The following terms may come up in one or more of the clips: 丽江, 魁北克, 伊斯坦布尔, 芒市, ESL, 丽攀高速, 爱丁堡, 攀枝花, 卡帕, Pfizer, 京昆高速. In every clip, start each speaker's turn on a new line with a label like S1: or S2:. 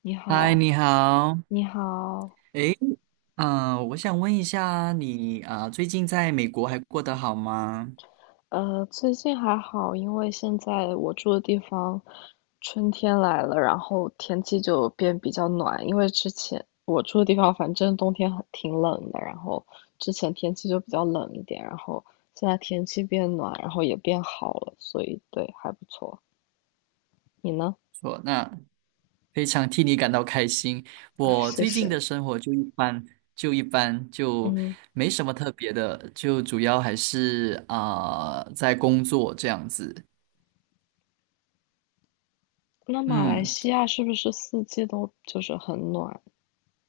S1: 你
S2: 嗨，
S1: 好，
S2: 你好。
S1: 你好。
S2: 诶，我想问一下你最近在美国还过得好吗？
S1: 最近还好。因为现在我住的地方春天来了，然后天气就变比较暖。因为之前我住的地方反正冬天挺冷的，然后之前天气就比较冷一点，然后现在天气变暖，然后也变好了，所以对，还不错。你呢？
S2: 那非常替你感到开心。我
S1: 谢
S2: 最近的
S1: 谢。
S2: 生活就一般，就
S1: 嗯，
S2: 没什么特别的，就主要还是在工作这样子。
S1: 那马来
S2: 嗯，
S1: 西亚是不是四季都就是很暖，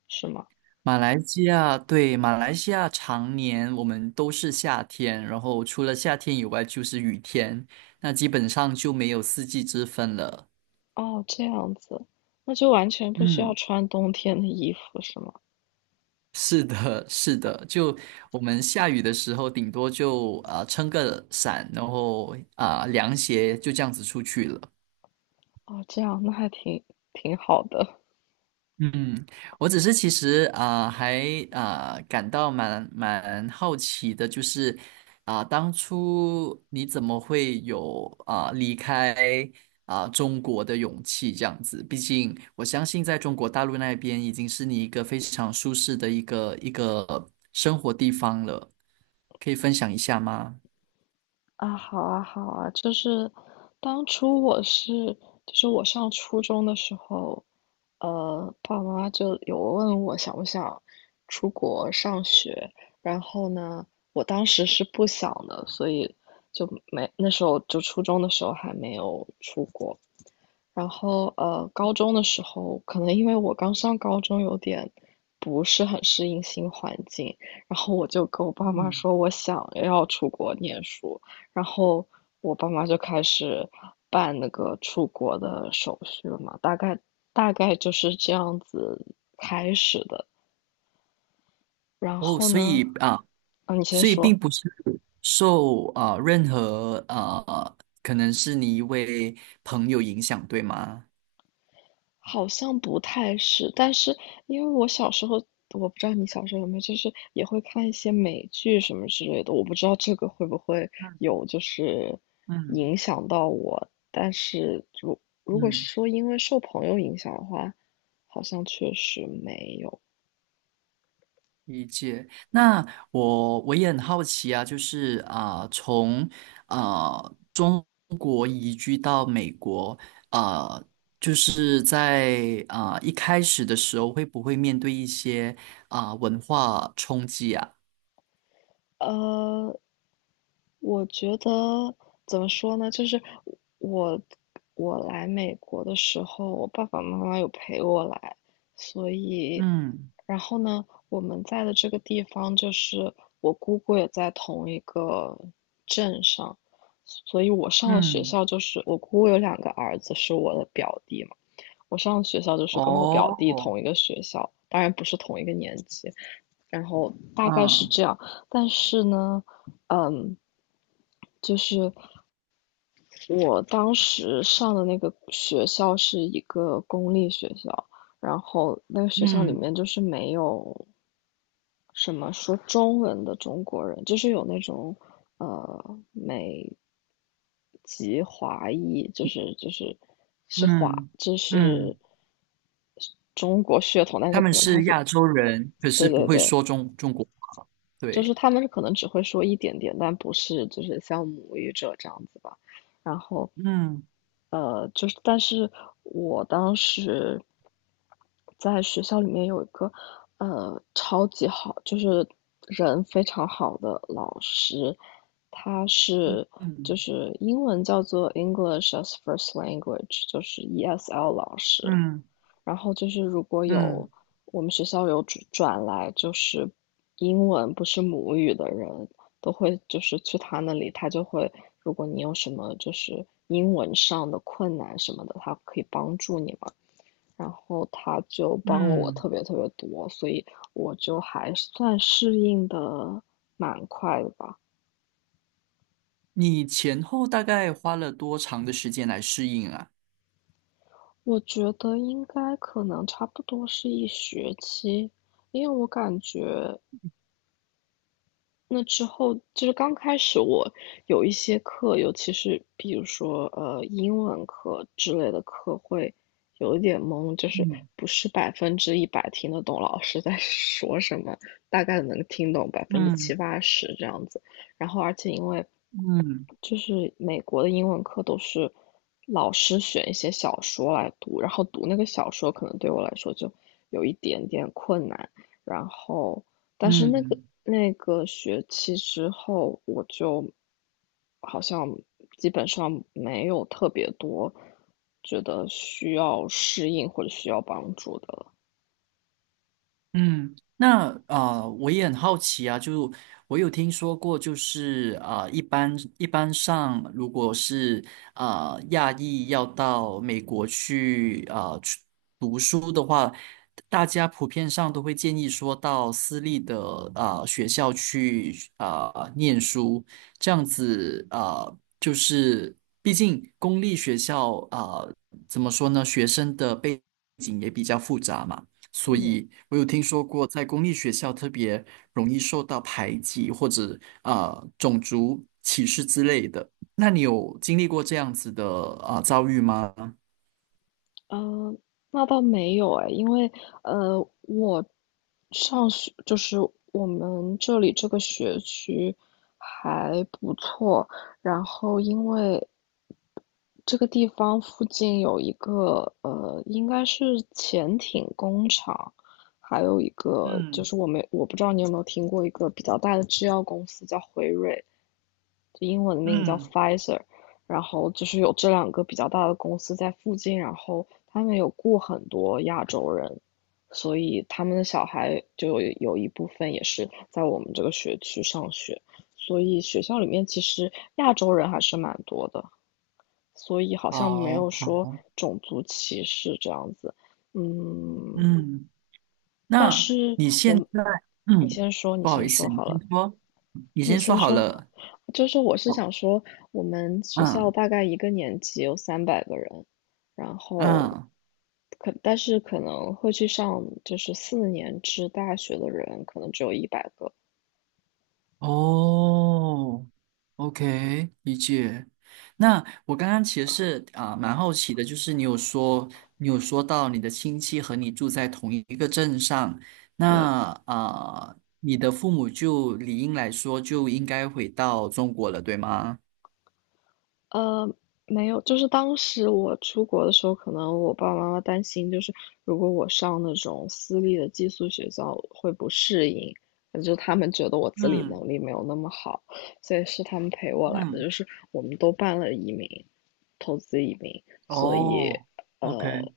S1: 是吗？
S2: 马来西亚，对，马来西亚常年我们都是夏天，然后除了夏天以外就是雨天，那基本上就没有四季之分了。
S1: 哦，这样子，那就完全不需要
S2: 嗯，
S1: 穿冬天的衣服是吗？
S2: 是的，是的，就我们下雨的时候，顶多就撑个伞，然后凉鞋就这样子出去了。
S1: 哦，这样那还挺好的。
S2: 嗯，我只是其实还感到蛮好奇的，就是当初你怎么会有离开中国的勇气这样子？毕竟我相信在中国大陆那边已经是你一个非常舒适的一个生活地方了，可以分享一下吗？
S1: 啊，好啊，好啊，就是当初我是，就是我上初中的时候，爸爸妈妈就有问我想不想出国上学。然后呢，我当时是不想的，所以就没，那时候就初中的时候还没有出国。然后高中的时候，可能因为我刚上高中，有点不是很适应新环境，然后我就跟我爸妈
S2: 嗯，
S1: 说我想要出国念书，然后我爸妈就开始办那个出国的手续了嘛。大概就是这样子开始的。然
S2: 哦，
S1: 后
S2: 所
S1: 呢，
S2: 以啊。
S1: 啊，你先
S2: 所以并
S1: 说。
S2: 不是受任何可能是你一位朋友影响，对吗？
S1: 好像不太是，但是因为我小时候，我不知道你小时候有没有，就是也会看一些美剧什么之类的，我不知道这个会不会有就是
S2: 嗯
S1: 影响到我。但是如果
S2: 嗯，
S1: 是说因为受朋友影响的话，好像确实没有。
S2: 理解。那我也很好奇啊，就是从啊、中国移居到美国，啊、就是在一开始的时候，会不会面对一些文化冲击啊？
S1: 呃，我觉得怎么说呢？就是我我来美国的时候，我爸爸妈妈有陪我来，所以
S2: 嗯
S1: 然后呢，我们在的这个地方就是我姑姑也在同一个镇上。所以我上的学
S2: 嗯，
S1: 校就是我姑姑有2个儿子是我的表弟嘛，我上的学校就是跟我表弟
S2: 哦，
S1: 同一个学校，当然不是同一个年级。然后大概是
S2: 嗯
S1: 这样。但是呢，嗯，就是我当时上的那个学校是一个公立学校，然后那个学校里
S2: 嗯。
S1: 面就是没有什么说中文的中国人，就是有那种美籍华裔，就是是华，
S2: 嗯
S1: 就是
S2: 嗯，
S1: 中国血统，但
S2: 他
S1: 是
S2: 们
S1: 可能他
S2: 是
S1: 是，
S2: 亚洲人，可
S1: 对
S2: 是不
S1: 对
S2: 会
S1: 对，
S2: 说中国话。
S1: 就是
S2: 对，
S1: 他们可能只会说一点点，但不是就是像母语者这样子吧。然后，
S2: 嗯
S1: 就是但是我当时在学校里面有一个超级好，就是人非常好的老师。他
S2: 嗯
S1: 是就
S2: 嗯
S1: 是英文叫做 English as First Language，就是 ESL 老师。
S2: 嗯
S1: 然后就是如果
S2: 嗯
S1: 有我们学校有转来就是英文不是母语的人，都会就是去他那里，他就会，如果你有什么就是英文上的困难什么的，他可以帮助你嘛。然后他就帮了我
S2: 嗯，
S1: 特别特别多，所以我就还算适应的蛮快的吧。
S2: 你前后大概花了多长的时间来适应啊？
S1: 我觉得应该可能差不多是1学期。因为我感觉那之后就是刚开始我有一些课，尤其是比如说英文课之类的课会有一点懵，就是
S2: 嗯
S1: 不是100%听得懂老师在 说什么，大概能听懂百分之
S2: 嗯
S1: 七八十这样子。然后而且因为
S2: 嗯
S1: 就是美国的英文课都是老师选一些小说来读，然后读那个小说可能对我来说就有一点点困难。然后，但是那个
S2: 嗯
S1: 那个学期之后，我就好像基本上没有特别多觉得需要适应或者需要帮助的了。
S2: 嗯，那我也很好奇啊，就我有听说过，就是一般上，如果是亚裔要到美国去读书的话，大家普遍上都会建议说到私立的学校去念书，这样子就是毕竟公立学校怎么说呢，学生的背景也比较复杂嘛。所
S1: 嗯，
S2: 以我有听说过，在公立学校特别容易受到排挤或者种族歧视之类的。那你有经历过这样子的遭遇吗？
S1: 呃，那倒没有哎。因为我上学就是我们这里这个学区还不错。然后因为这个地方附近有一个应该是潜艇工厂，还有一个就
S2: 嗯
S1: 是我不知道你有没有听过一个比较大的制药公司叫辉瑞，就英文名叫
S2: 嗯
S1: Pfizer。然后就是有这两个比较大的公司在附近，然后他们有雇很多亚洲人，所以他们的小孩就有一部分也是在我们这个学区上学，所以学校里面其实亚洲人还是蛮多的。所以好像没
S2: 好，
S1: 有说种族歧视这样子。嗯，
S2: 嗯，
S1: 但
S2: 那
S1: 是
S2: 你现
S1: 我，
S2: 在，
S1: 你
S2: 嗯，
S1: 先说，你
S2: 不好意
S1: 先
S2: 思，
S1: 说
S2: 你
S1: 好
S2: 先
S1: 了，
S2: 说，你
S1: 你
S2: 先说
S1: 先
S2: 好
S1: 说。
S2: 了。
S1: 就是我是想
S2: 我，
S1: 说，我们学校
S2: 嗯
S1: 大概一个年级有300个人，然后
S2: 嗯。
S1: 但是可能会去上就是四年制大学的人，可能只有100个。
S2: 哦，OK，理解。那我刚刚其实是蛮好奇的，就是你有说到你的亲戚和你住在同一个镇上，
S1: 对，
S2: 那你的父母就理应来说就应该回到中国了，对吗？
S1: 呃，没有，就是当时我出国的时候，可能我爸爸妈妈担心，就是如果我上那种私立的寄宿学校会不适应，就他们觉得我自理
S2: 嗯
S1: 能力没有那么好，所以是他们陪我来的，
S2: 嗯，
S1: 就是我们都办了移民，投资移民。所以
S2: 哦，OK，
S1: 呃，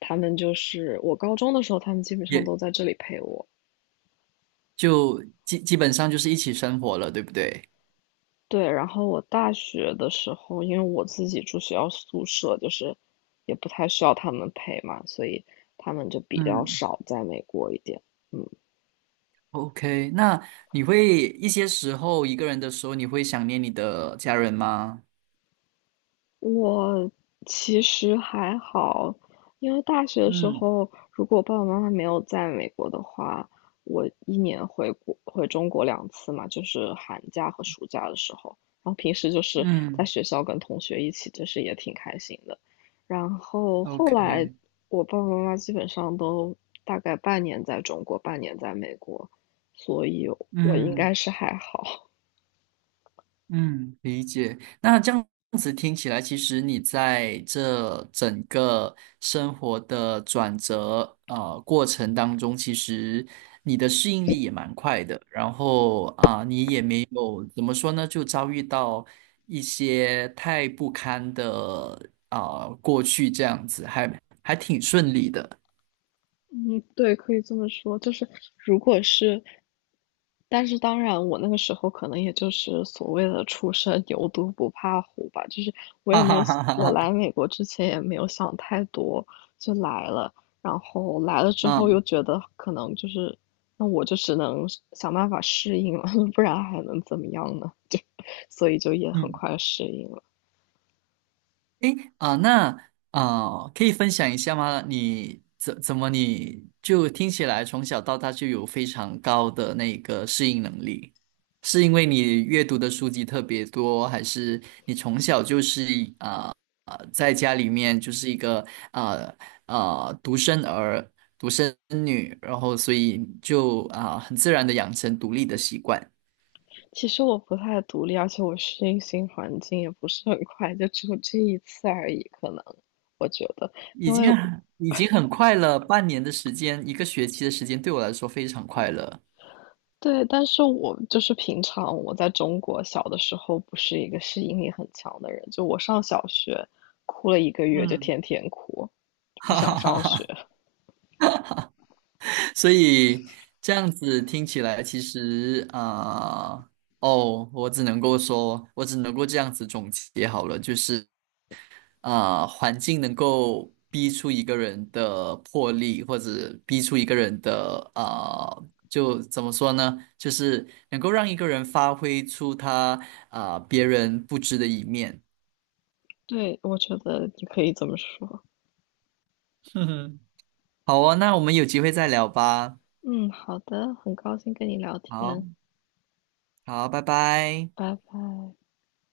S1: 他们就是我高中的时候，他们基本上
S2: 也
S1: 都在这里陪我。
S2: 就基本上就是一起生活了，对不对？
S1: 对，然后我大学的时候，因为我自己住学校宿舍，就是也不太需要他们陪嘛，所以他们就比较
S2: 嗯。
S1: 少在美国一点。
S2: OK，那你会一些时候一个人的时候，你会想念你的家人吗？
S1: 我其实还好，因为大学的时
S2: 嗯。
S1: 候，如果我爸爸妈妈没有在美国的话，我1年回中国2次嘛，就是寒假和暑假的时候，然后平时就是在
S2: 嗯
S1: 学校跟同学一起，就是也挺开心的。然后后来
S2: ，OK，
S1: 我爸爸妈妈基本上都大概半年在中国，半年在美国，所以我应
S2: 嗯。
S1: 该是还好。
S2: 嗯，理解。那这样子听起来，其实你在这整个生活的转折过程当中，其实你的适应力也蛮快的。然后你也没有怎么说呢，就遭遇到一些太不堪的过去这样子，还挺顺利的。
S1: 嗯，对，可以这么说，就是如果是，但是当然，我那个时候可能也就是所谓的初生牛犊不怕虎吧，就是我 也
S2: 哈
S1: 没有，
S2: 哈哈哈
S1: 我来
S2: 哈。
S1: 美国之前也没有想太多，就来了。然后来了之后又
S2: 嗯
S1: 觉得可能就是，那我就只能想办法适应了。不然还能怎么样呢？就，所以就也很
S2: 嗯。
S1: 快适应了。
S2: 诶，啊，那可以分享一下吗？你怎怎么你就听起来从小到大就有非常高的那个适应能力？是因为你阅读的书籍特别多，还是你从小就是啊在家里面就是一个啊啊、独生儿、独生女，然后所以就很自然的养成独立的习惯。
S1: 其实我不太独立，而且我适应新环境也不是很 快，就只有这一次而已。可能我觉得，因
S2: 已
S1: 为
S2: 经已经很快了，半年的时间，一个学期的时间对我来说非常快乐。
S1: 对，但是我就是平常我在中国小的时候不是一个适应力很强的人，就我上小学哭了1个月，就
S2: 嗯，
S1: 天天哭，就不
S2: 哈
S1: 想
S2: 哈哈
S1: 上
S2: 哈，
S1: 学。
S2: 所以这样子听起来，其实呃哦，我只能够说，我只能够这样子总结好了，就是环境能够逼出一个人的魄力，或者逼出一个人的就怎么说呢？就是能够让一个人发挥出他别人不知的一面。
S1: 对，我觉得你可以这么说。
S2: 哼哼，好哦，那我们有机会再聊吧。
S1: 嗯，好的，很高兴跟你聊
S2: 好，
S1: 天。
S2: 好，拜拜。
S1: 拜拜。